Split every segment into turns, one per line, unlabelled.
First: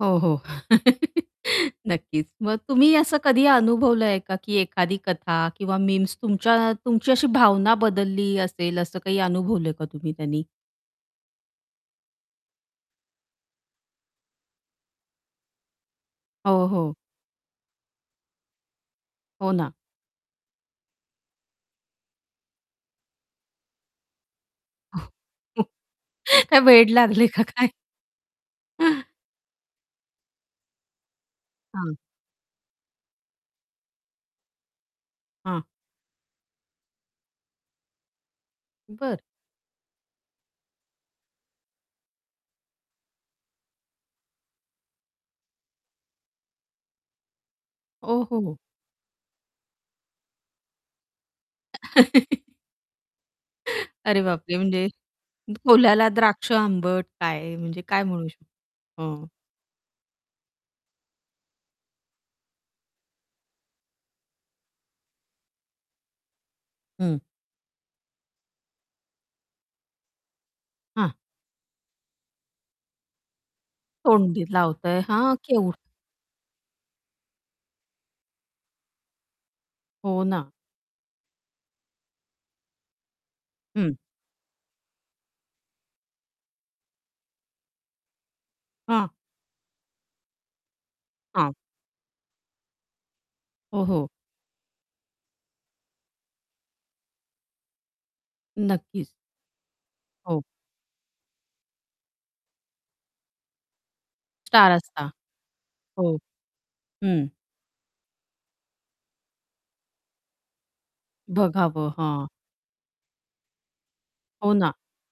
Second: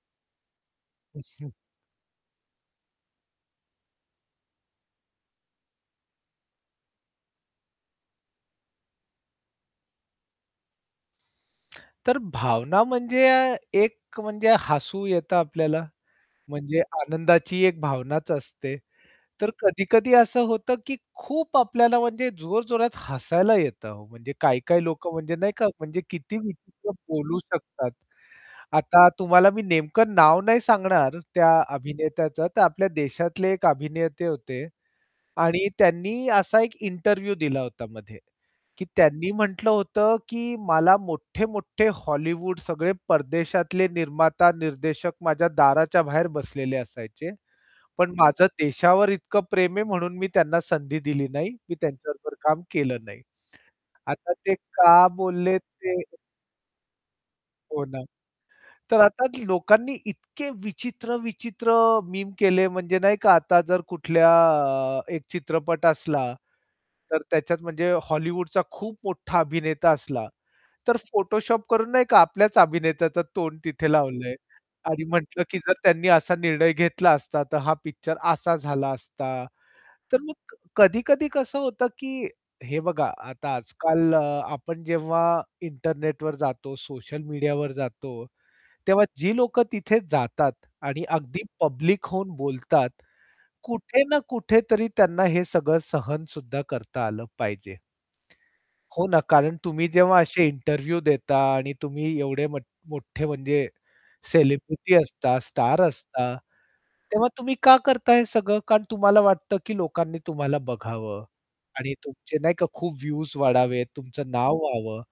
हो, हो.
[unintelligible]
नक्कीच मग तुम्ही असं कधी अनुभवलंय का, की एखादी कथा किंवा मीम्स तुमच्या तुमची अशी भावना बदलली असेल असं काही अनुभवलंय का तुम्ही त्यानी?
तर भावना म्हणजे अ, एक, म्हणजे हसू येतं आपल्याला
हो,
म्हणजे
हो.
आनंदाची एक भावनाच असते. तर
हो ना.
कधी-कधी असं होतं, की खूप आपल्याला म्हणजे जोरजोरात हसायला येतं हो म्हणजे काही-काही लोकं म्हणजे नाही का, म्हणजे किती
काय वेड
विचित्र
लागलंय
बोलू
का काय?
शकतात. आता तुम्हाला मी नेमकं नाव नाही सांगणार त्या
हां.
अभिनेत्याचं तर आपल्या देशातले एक अभिनेते होते.
हां.
आणि त्यांनी असा एक इंटरव्ह्यू दिला होता मध्ये की
बरं.
त्यांनी म्हटलं होतं, की मला मोठे-मोठे हॉलिवूड सगळे परदेशातले निर्माता, निर्देशक माझ्या दाराच्या बाहेर बसलेले असायचे. पण माझं
ओहोहो.
देशावर इतकं प्रेम आहे, म्हणून मी त्यांना संधी दिली नाही. मी त्यांच्याबरोबर काम केलं नाही.
अरे
आता ते
बापरे! म्हणजे
का बोललेत ते
कोल्ह्याला द्राक्ष आंबट काय म्हणजे
हो ना.
काय म्हणू शकतो?
तर आता
हो.
लोकांनी इतके विचित्र-विचित्र मीम केले म्हणजे नाही का, आता जर कुठल्या अ, 1 चित्रपट असला
हं.
तर त्याच्यात म्हणजे हॉलिवूडचा खूप मोठा अभिनेता असला, तर
हां.
फोटोशॉप करून नाही का, आपल्याच अभिनेत्याचं तोंड तिथे लावलंय.
तोंडी लावतय
आणि
हां,
म्हटलं, की जर
केवढं
त्यांनी असा निर्णय घेतला असता तर हा पिक्चर असा झाला असता. तर
हो
मग
ना.
क कधी-कधी कसं होतं की हे बघा आता
हं.
आजकाल अ, आपण जेव्हा इंटरनेटवर जातो सोशल मीडियावर जातो. तेव्हा
हां.
जी लोकं तिथे जातात आणि अगदी
हां.
पब्लिक होऊन बोलतात.
हो,
कुठे
हो.
ना कुठेतरी त्यांना हे सगळं सहनसुद्धा करता आलं पाहिजे. हो
नक्कीच.
ना. कारण तुम्ही जेव्हा
हो.
असे इंटरव्ह्यू देता आणि तुम्ही एवढे मठ मोठे म्हणजे
स्टार
सेलिब्रिटी
असता.
असता स्टार
हो.
असता
हं.
तेव्हा तुम्ही का करता हे सगळं? कारण तुम्हाला वाटतं, की लोकांनी तुम्हाला बघावं
बघावं,
आणि
हां.
तुमचे नाही का खूप व्ह्यूज वाढावेत तुमचं
हो
नाव
ना.
व्हावं.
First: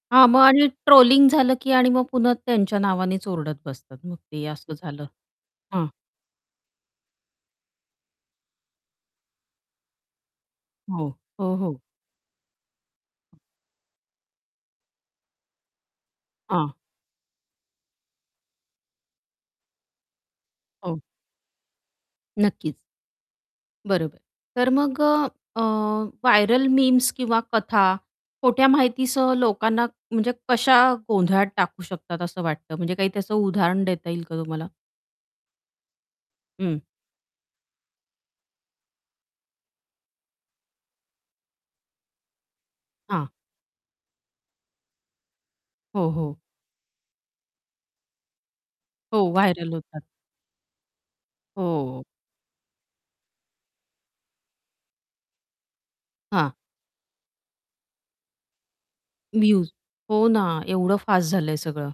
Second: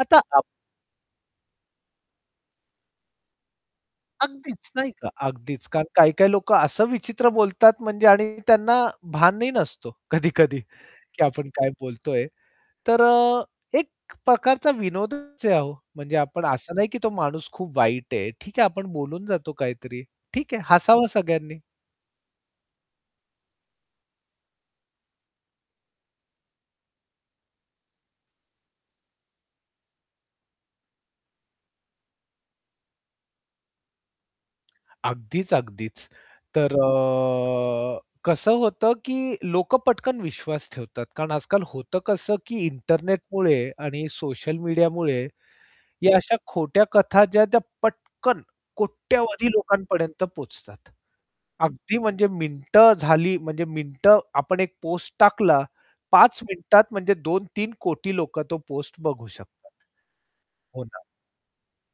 आता
हां मग
आप
आणि ट्रोलिंग झालं, की आणि मग पुन्हा त्यांच्या नावानेच ओरडत बसतात मग ते
अगदीच
असं
नाही
झालं.
का, अगदीच कारण
हां.
काही-काही लोकं असं विचित्र बोलतात म्हणजे आणि त्यांना भानही नसतो कधी-कधी
हो,
की आपण
हो,
काय
हो.
बोलतोय. तर अ, एक प्रकारचा विनोदच आहे हो. म्हणजे आपण
हां.
असं नाही की तो माणूस खूप वाईट आहे. ठीक आहे आपण बोलून जातो काहीतरी ठीक आहे
[unintelligible]
हसावं सगळ्यांनी.
नक्कीच. बरोबर. तर मग अ, अ, व्हायरल मीम्स किंवा कथा खोट्या माहितीसह लोकांना, म्हणजे कशा गोंधळात टाकू शकतात असं वाटतं म्हणजे काही त्याचं उदाहरण देता येईल का तुम्हाला?
अगदीच, अगदीच. तर
हं.
अ, कसं होतं की लोकं पटकन विश्वास ठेवतात. कारण आजकाल होतं कसं की
हां.
इंटरनेटमुळे आणि सोशल मीडियामुळे
हो,
या अशा
हो.
खोट्या कथा ज्या त्या पटकन
हो.
कोट्यावधी
व्हायरल होतात.
लोकांपर्यंत पोहचतात. अगदी
हो.
म्हणजे मिनिटं झाली म्हणजे मिनिटं आपण 1 पोस्ट टाकला 5
हां.
मिनिटात म्हणजे 2-3 कोटी लोकं तो पोस्ट बघू शकतात.
व्ह्यूज हो ना,
हो
एवढं
ना.
फास्ट झालंय सगळं.